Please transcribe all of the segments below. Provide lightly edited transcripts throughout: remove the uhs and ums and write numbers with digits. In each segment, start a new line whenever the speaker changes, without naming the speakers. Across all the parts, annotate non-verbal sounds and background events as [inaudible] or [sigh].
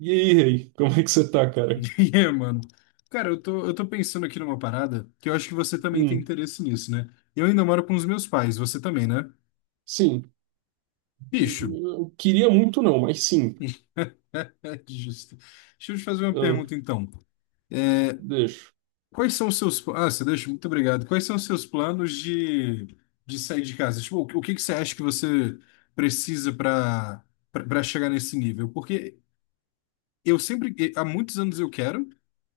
E aí, Rei, como é que você tá, cara?
[laughs] É, mano. Cara, eu tô pensando aqui numa parada que eu acho que você também tem
Hum,
interesse nisso, né? Eu ainda moro com os meus pais, você também, né?
sim,
Bicho,
eu queria muito não, mas sim.
[laughs] é justo. Deixa eu te fazer uma
Hum,
pergunta, então. É,
deixo.
Quais são os seus... Ah, você deixa? Muito obrigado. Quais são os seus planos de sair de casa? Tipo, o que que você acha que você precisa para chegar nesse nível? Porque há muitos anos eu quero,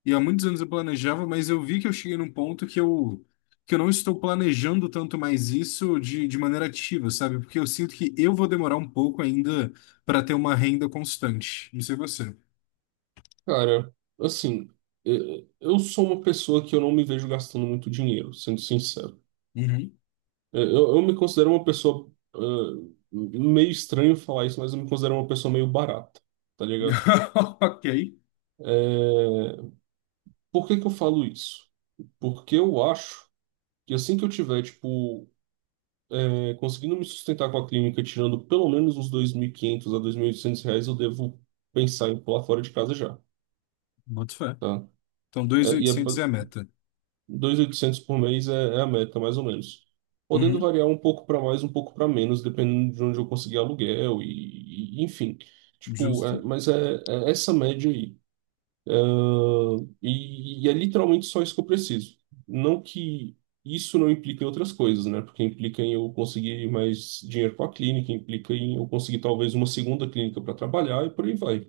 e há muitos anos eu planejava, mas eu vi que eu cheguei num ponto que eu não estou planejando tanto mais isso de maneira ativa, sabe? Porque eu sinto que eu vou demorar um pouco ainda para ter uma renda constante. Não sei você.
Cara, assim, eh, eu sou uma pessoa que eu não me vejo gastando muito dinheiro, sendo sincero.
Uhum.
Eu me considero uma pessoa, meio estranho falar isso, mas eu me considero uma pessoa meio barata, tá ligado?
[laughs] Ok.
Eh, por que que eu falo isso? Porque eu acho que assim que eu tiver, tipo, conseguindo me sustentar com a clínica, tirando pelo menos uns 2.500 a R$ 2.800, eu devo pensar em pular fora de casa já,
Boto fé.
tá?
Então,
É, e é,
2.800
ba-
é a meta.
2.800 por mês é a meta, mais ou menos. Podendo
Uhum.
variar um pouco para mais, um pouco para menos, dependendo de onde eu conseguir aluguel enfim. Tipo,
Justo.
é, mas é essa média aí. E é literalmente só isso que eu preciso. Não que isso não implique em outras coisas, né? Porque implica em eu conseguir mais dinheiro para a clínica, implica em eu conseguir talvez uma segunda clínica para trabalhar e por aí vai.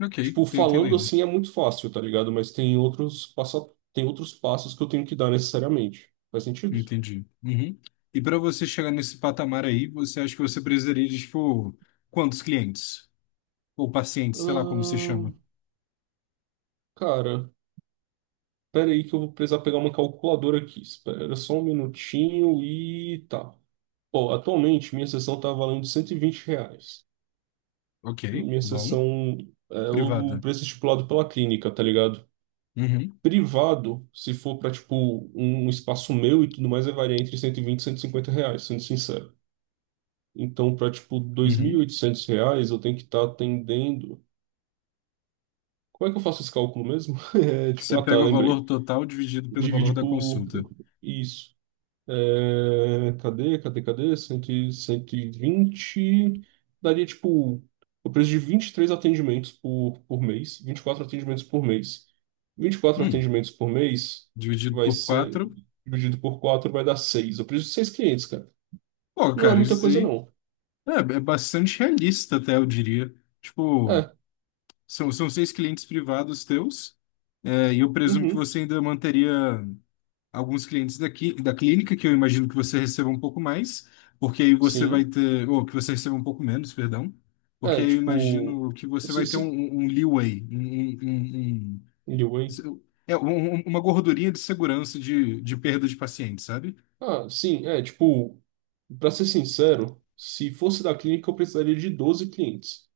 Ok,
Tipo,
tô
falando
entendendo.
assim é muito fácil, tá ligado? Mas tem outros passa... tem outros passos que eu tenho que dar necessariamente. Faz sentido?
Entendi. Uhum. E para você chegar nesse patamar aí, você acha que você precisaria de, tipo, quantos clientes? Ou paciente, sei lá como se
Ahn,
chama.
cara, pera aí que eu vou precisar pegar uma calculadora aqui. Espera só um minutinho e tá. Bom, atualmente minha sessão está valendo R$ 120.
Ok,
Minha
bom.
sessão é o
Privada.
preço estipulado pela clínica, tá ligado?
Uhum,
Privado, se for para tipo um espaço meu e tudo mais, vai variar entre R$ 120 e R$ 150, sendo sincero. Então, para tipo dois mil e
uhum.
oitocentos reais, eu tenho que estar atendendo. Como é que eu faço esse cálculo mesmo? [laughs] É, tipo,
Você
ah tá,
pega o valor
lembrei.
total dividido pelo valor
Divide
da
por
consulta.
isso. É, cadê, cadê, cadê? 120. Daria, tipo, o preço de 23 atendimentos por mês. 24 atendimentos por mês. Vinte e quatro
Hum,
atendimentos por mês
dividido
vai
por
ser
quatro.
Dividido por 4 vai dar seis. O preço de 6 clientes, cara.
Pô,
Não é
cara,
muita
isso
coisa,
aí
não.
é bastante realista, até eu diria. Tipo,
É,
são seis clientes privados teus, e eu presumo que
uhum,
você ainda manteria. Alguns clientes daqui, da clínica, que eu imagino que você receba um pouco mais, porque aí você vai
sim.
ter, ou que você receba um pouco menos, perdão, porque
É,
aí eu
tipo.
imagino que você vai
Se,
ter um,
se,
um um leeway,
anyway.
um- uma gordurinha de segurança de perda de paciente, sabe?
Ah, sim, é, tipo. Pra ser sincero, se fosse da clínica, eu precisaria de 12 clientes.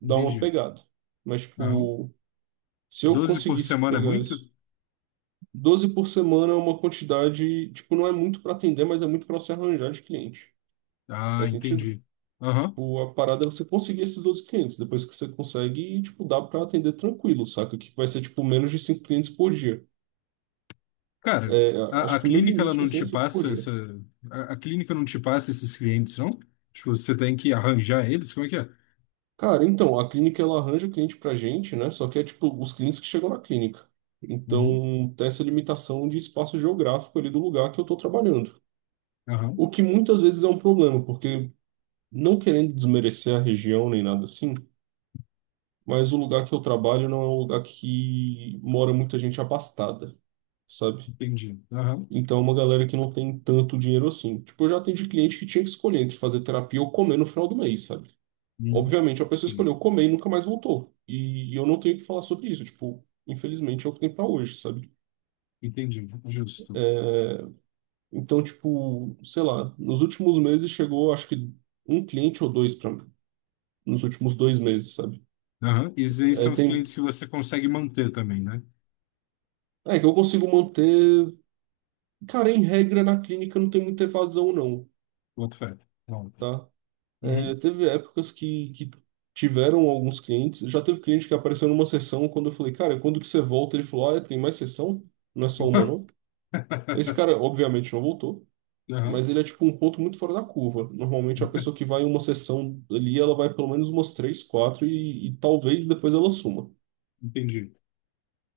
Dá uma
Entendi.
pegada. Mas,
Aham.
tipo, se eu
12 por
conseguisse
semana é
pegar
muito?
isso, 12 por semana é uma quantidade, tipo, não é muito para atender, mas é muito para você arranjar de cliente.
Ah,
Faz sentido?
entendi. Aham.
Tipo, a parada é você conseguir esses 12 clientes. Depois que você consegue, tipo, dá para atender tranquilo, saca? Que vai ser, tipo, menos de 5 clientes por dia.
Cara,
É,
a,
acho
a
que o meu
clínica ela
limite,
não
assim,
te
é 5 por
passa essa.
dia.
A clínica não te passa esses clientes, não? Tipo, você tem que arranjar eles? Como é que é?
Cara, então, a clínica, ela arranja cliente pra gente, né? Só que é, tipo, os clientes que chegam na clínica.
Uhum.
Então, tem essa limitação de espaço geográfico ali do lugar que eu tô trabalhando.
Aham.
O que muitas vezes é um problema, porque não querendo desmerecer a região nem nada assim, mas o lugar que eu trabalho não é um lugar que mora muita gente abastada, sabe?
Entendi. Aham.
Então é uma galera que não tem tanto dinheiro assim. Tipo, eu já atendi cliente que tinha que escolher entre fazer terapia ou comer no final do mês, sabe?
Hum,
Obviamente a pessoa
ok.
escolheu comer e nunca mais voltou. E eu não tenho o que falar sobre isso, tipo, infelizmente é o que tem pra hoje, sabe?
Entendi. Justo.
É, então, tipo, sei lá, nos últimos meses chegou, acho que um cliente ou dois pra nos últimos dois meses, sabe?
Aham. E esses aí
É,
são os
tem...
clientes que você consegue manter também, né?
é que eu consigo manter. Cara, em regra, na clínica não tem muita evasão, não,
Boto fé. Bom.
tá? É,
Uhum.
teve épocas que tiveram alguns clientes. Já teve cliente que apareceu numa sessão quando eu falei, cara, quando que você volta? Ele falou, ah, tem mais sessão? Não é só uma, não? Esse cara,
[laughs]
obviamente, não voltou.
Aham.
Mas ele é tipo um ponto muito fora da curva. Normalmente a pessoa que vai em uma sessão ali, ela vai pelo menos umas três, quatro e talvez depois ela suma,
Entendi.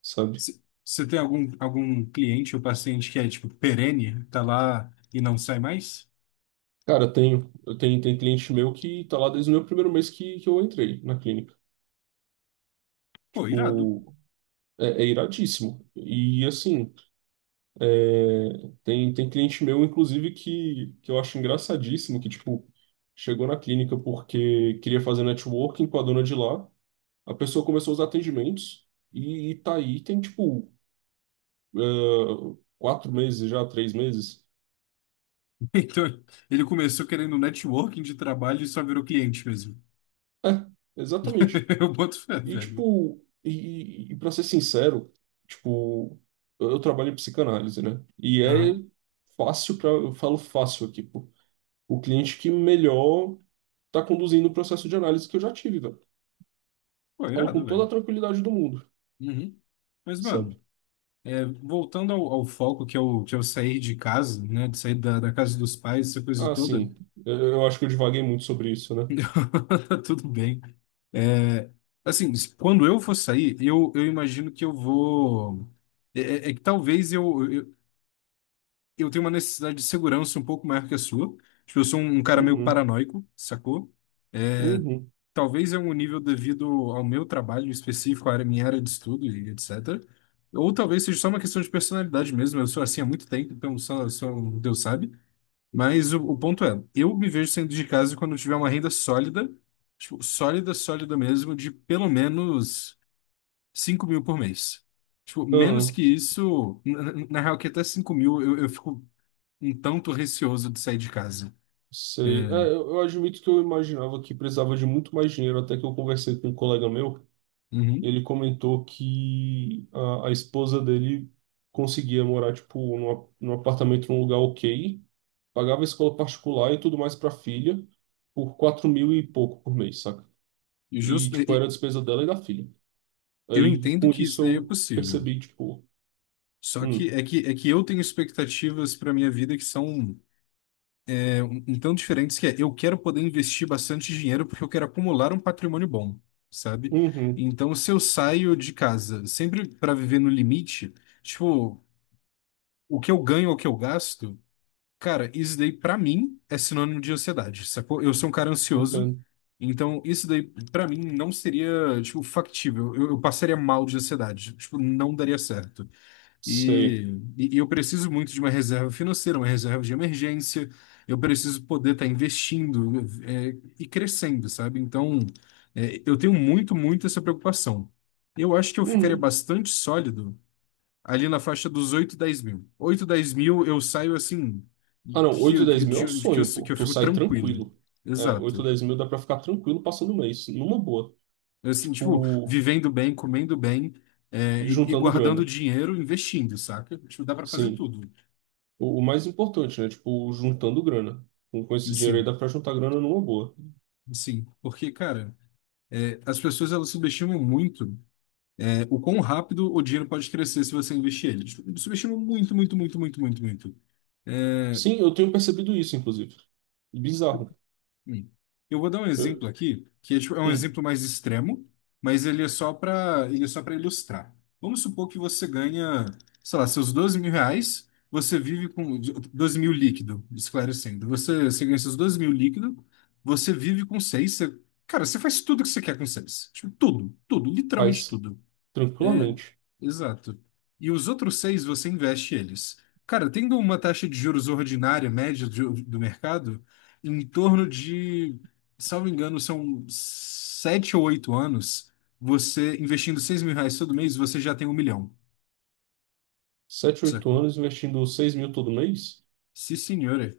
sabe?
Você tem algum cliente ou paciente que é, tipo, perene, tá lá e não sai mais?
Cara, eu tenho tem cliente meu que tá lá desde o meu primeiro mês que eu entrei na clínica.
Pô, irado.
Tipo,
[laughs]
é iradíssimo. E assim, é, tem cliente meu, inclusive, que eu acho engraçadíssimo, que, tipo, chegou na clínica porque queria fazer networking com a dona de lá. A pessoa começou os atendimentos e tá aí, tem, tipo, é, 4 meses já, 3 meses.
Então, ele começou querendo networking de trabalho e só virou cliente mesmo.
É, exatamente.
[laughs] Eu boto fé,
E,
velho.
tipo, e pra ser sincero, tipo, eu trabalho em psicanálise, né? E é
Aham.
fácil para, eu falo fácil aqui, pô. O cliente que melhor tá conduzindo o processo de análise que eu já tive, velho.
Pô,
Falo
irado,
com toda
velho.
a tranquilidade do mundo,
Uhum. Mas, mano.
sabe?
Voltando ao foco que é o que é sair de casa, né, de sair da casa dos pais, essa coisa
Ah,
toda,
sim. Eu acho que eu divaguei muito sobre isso, né?
[laughs] tá tudo bem. É, assim, quando eu for sair, eu imagino que eu vou. É que talvez eu tenha uma necessidade de segurança um pouco maior que a sua. Tipo, eu sou um cara meio
Uhum,
paranoico, sacou? É,
uhum,
Talvez é um nível devido ao meu trabalho específico, minha área de estudo e etc. Ou talvez seja só uma questão de personalidade mesmo. Eu sou assim há muito tempo, então só Deus sabe. Mas o ponto é, eu me vejo saindo de casa quando eu tiver uma renda sólida, tipo, sólida, sólida mesmo, de pelo menos 5.000 por mês. Tipo, menos
aham.
que isso, na real que até 5.000 eu fico um tanto receoso de sair de casa.
Sei. É, eu admito que eu imaginava que precisava de muito mais dinheiro até que eu conversei com um colega meu.
Uhum.
Ele comentou que a esposa dele conseguia morar, tipo, num apartamento num lugar ok, pagava escola particular e tudo mais para a filha por 4 mil e pouco por mês, saca?
E
E,
justo,
tipo, era a despesa dela e da filha.
eu
Aí,
entendo
com
que isso
isso,
daí é
eu
possível.
percebi, tipo,
Só que
hum,
é que eu tenho expectativas para minha vida que são então, diferentes que é, eu quero poder investir bastante dinheiro porque eu quero acumular um patrimônio bom, sabe?
uhum,
Então, se eu saio de casa sempre para viver no limite, tipo, o que eu ganho ou o que eu gasto, cara, isso daí pra mim é sinônimo de ansiedade, sacou? Eu sou um cara ansioso,
entendo,
então isso daí pra mim não seria, tipo, factível. Eu passaria mal de ansiedade, tipo, não daria certo.
sei.
E eu preciso muito de uma reserva financeira, uma reserva de emergência. Eu preciso poder estar investindo, e crescendo, sabe? Então, eu tenho muito, muito essa preocupação. Eu acho que eu ficaria
Uhum.
bastante sólido ali na faixa dos 8 10 mil. 8 10 mil eu saio assim,
Ah, não, oito e dez mil é o sonho,
que
pô.
eu
Tu
fico
sai
tranquilo.
tranquilo. É, 8 ou
Exato.
10 mil dá pra ficar tranquilo passando o mês, numa boa.
Assim, tipo,
Tipo,
vivendo bem, comendo bem,
e
e
juntando
guardando
grana.
dinheiro, investindo, saca? Tipo, dá para fazer
Sim.
tudo.
O mais importante, né? Tipo, juntando grana. Com esse dinheiro aí
Sim.
dá pra juntar grana numa boa.
Sim, porque, cara, as pessoas elas subestimam muito o quão rápido o dinheiro pode crescer se você investir ele. Tipo, subestimam muito, muito, muito, muito, muito, muito. É,
Sim, eu tenho percebido isso, inclusive. Bizarro.
hum. Eu vou dar um
Eu,
exemplo aqui, que é um
hum,
exemplo mais extremo, mas ele é só para ilustrar. Vamos supor que você ganha, sei lá, seus 12.000 reais, você vive com 12.000 líquido, esclarecendo. Você ganha seus 12.000 líquido, você vive com seis. Cara, você faz tudo que você quer com seis. Tipo, tudo, tudo, literalmente
faz
tudo.
tranquilamente.
Exato. E os outros seis você investe eles. Cara, tendo uma taxa de juros ordinária, média do mercado, em torno de, salvo engano, são 7 ou 8 anos, você investindo 6.000 reais todo mês, você já tem um milhão,
sete, oito
sacou?
anos investindo 6 mil todo mês?
Sim, senhora.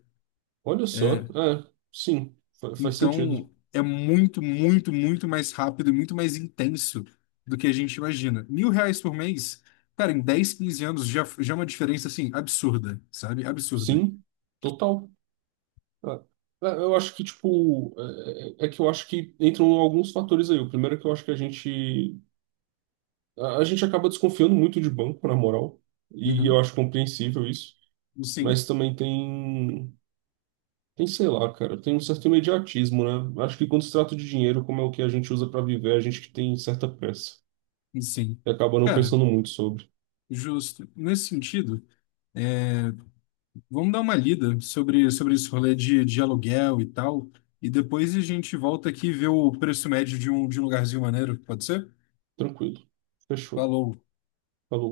Olha
É,
só.
É,
É, sim. Faz sentido.
então, é muito, muito, muito mais rápido e muito mais intenso do que a gente imagina. 1.000 reais por mês, cara, em 10 15 anos já é uma diferença, assim, absurda, sabe? Absurda.
Sim, total. É, é, eu acho que, tipo, é que eu acho que entram alguns fatores aí. O primeiro é que eu acho que a gente acaba desconfiando muito de banco, na moral. E eu
Uhum.
acho compreensível isso.
Sim,
Mas também tem, sei lá, cara, tem um certo imediatismo, né? Acho que quando se trata de dinheiro, como é o que a gente usa pra viver, a gente que tem certa pressa
sim.
e acaba não
Cara,
pensando muito sobre.
justo. Nesse sentido, é, vamos dar uma lida sobre esse rolê de aluguel e tal, e depois a gente volta aqui e vê o preço médio de um lugarzinho maneiro, pode ser?
Tranquilo. Fechou.
Falou.
Falou.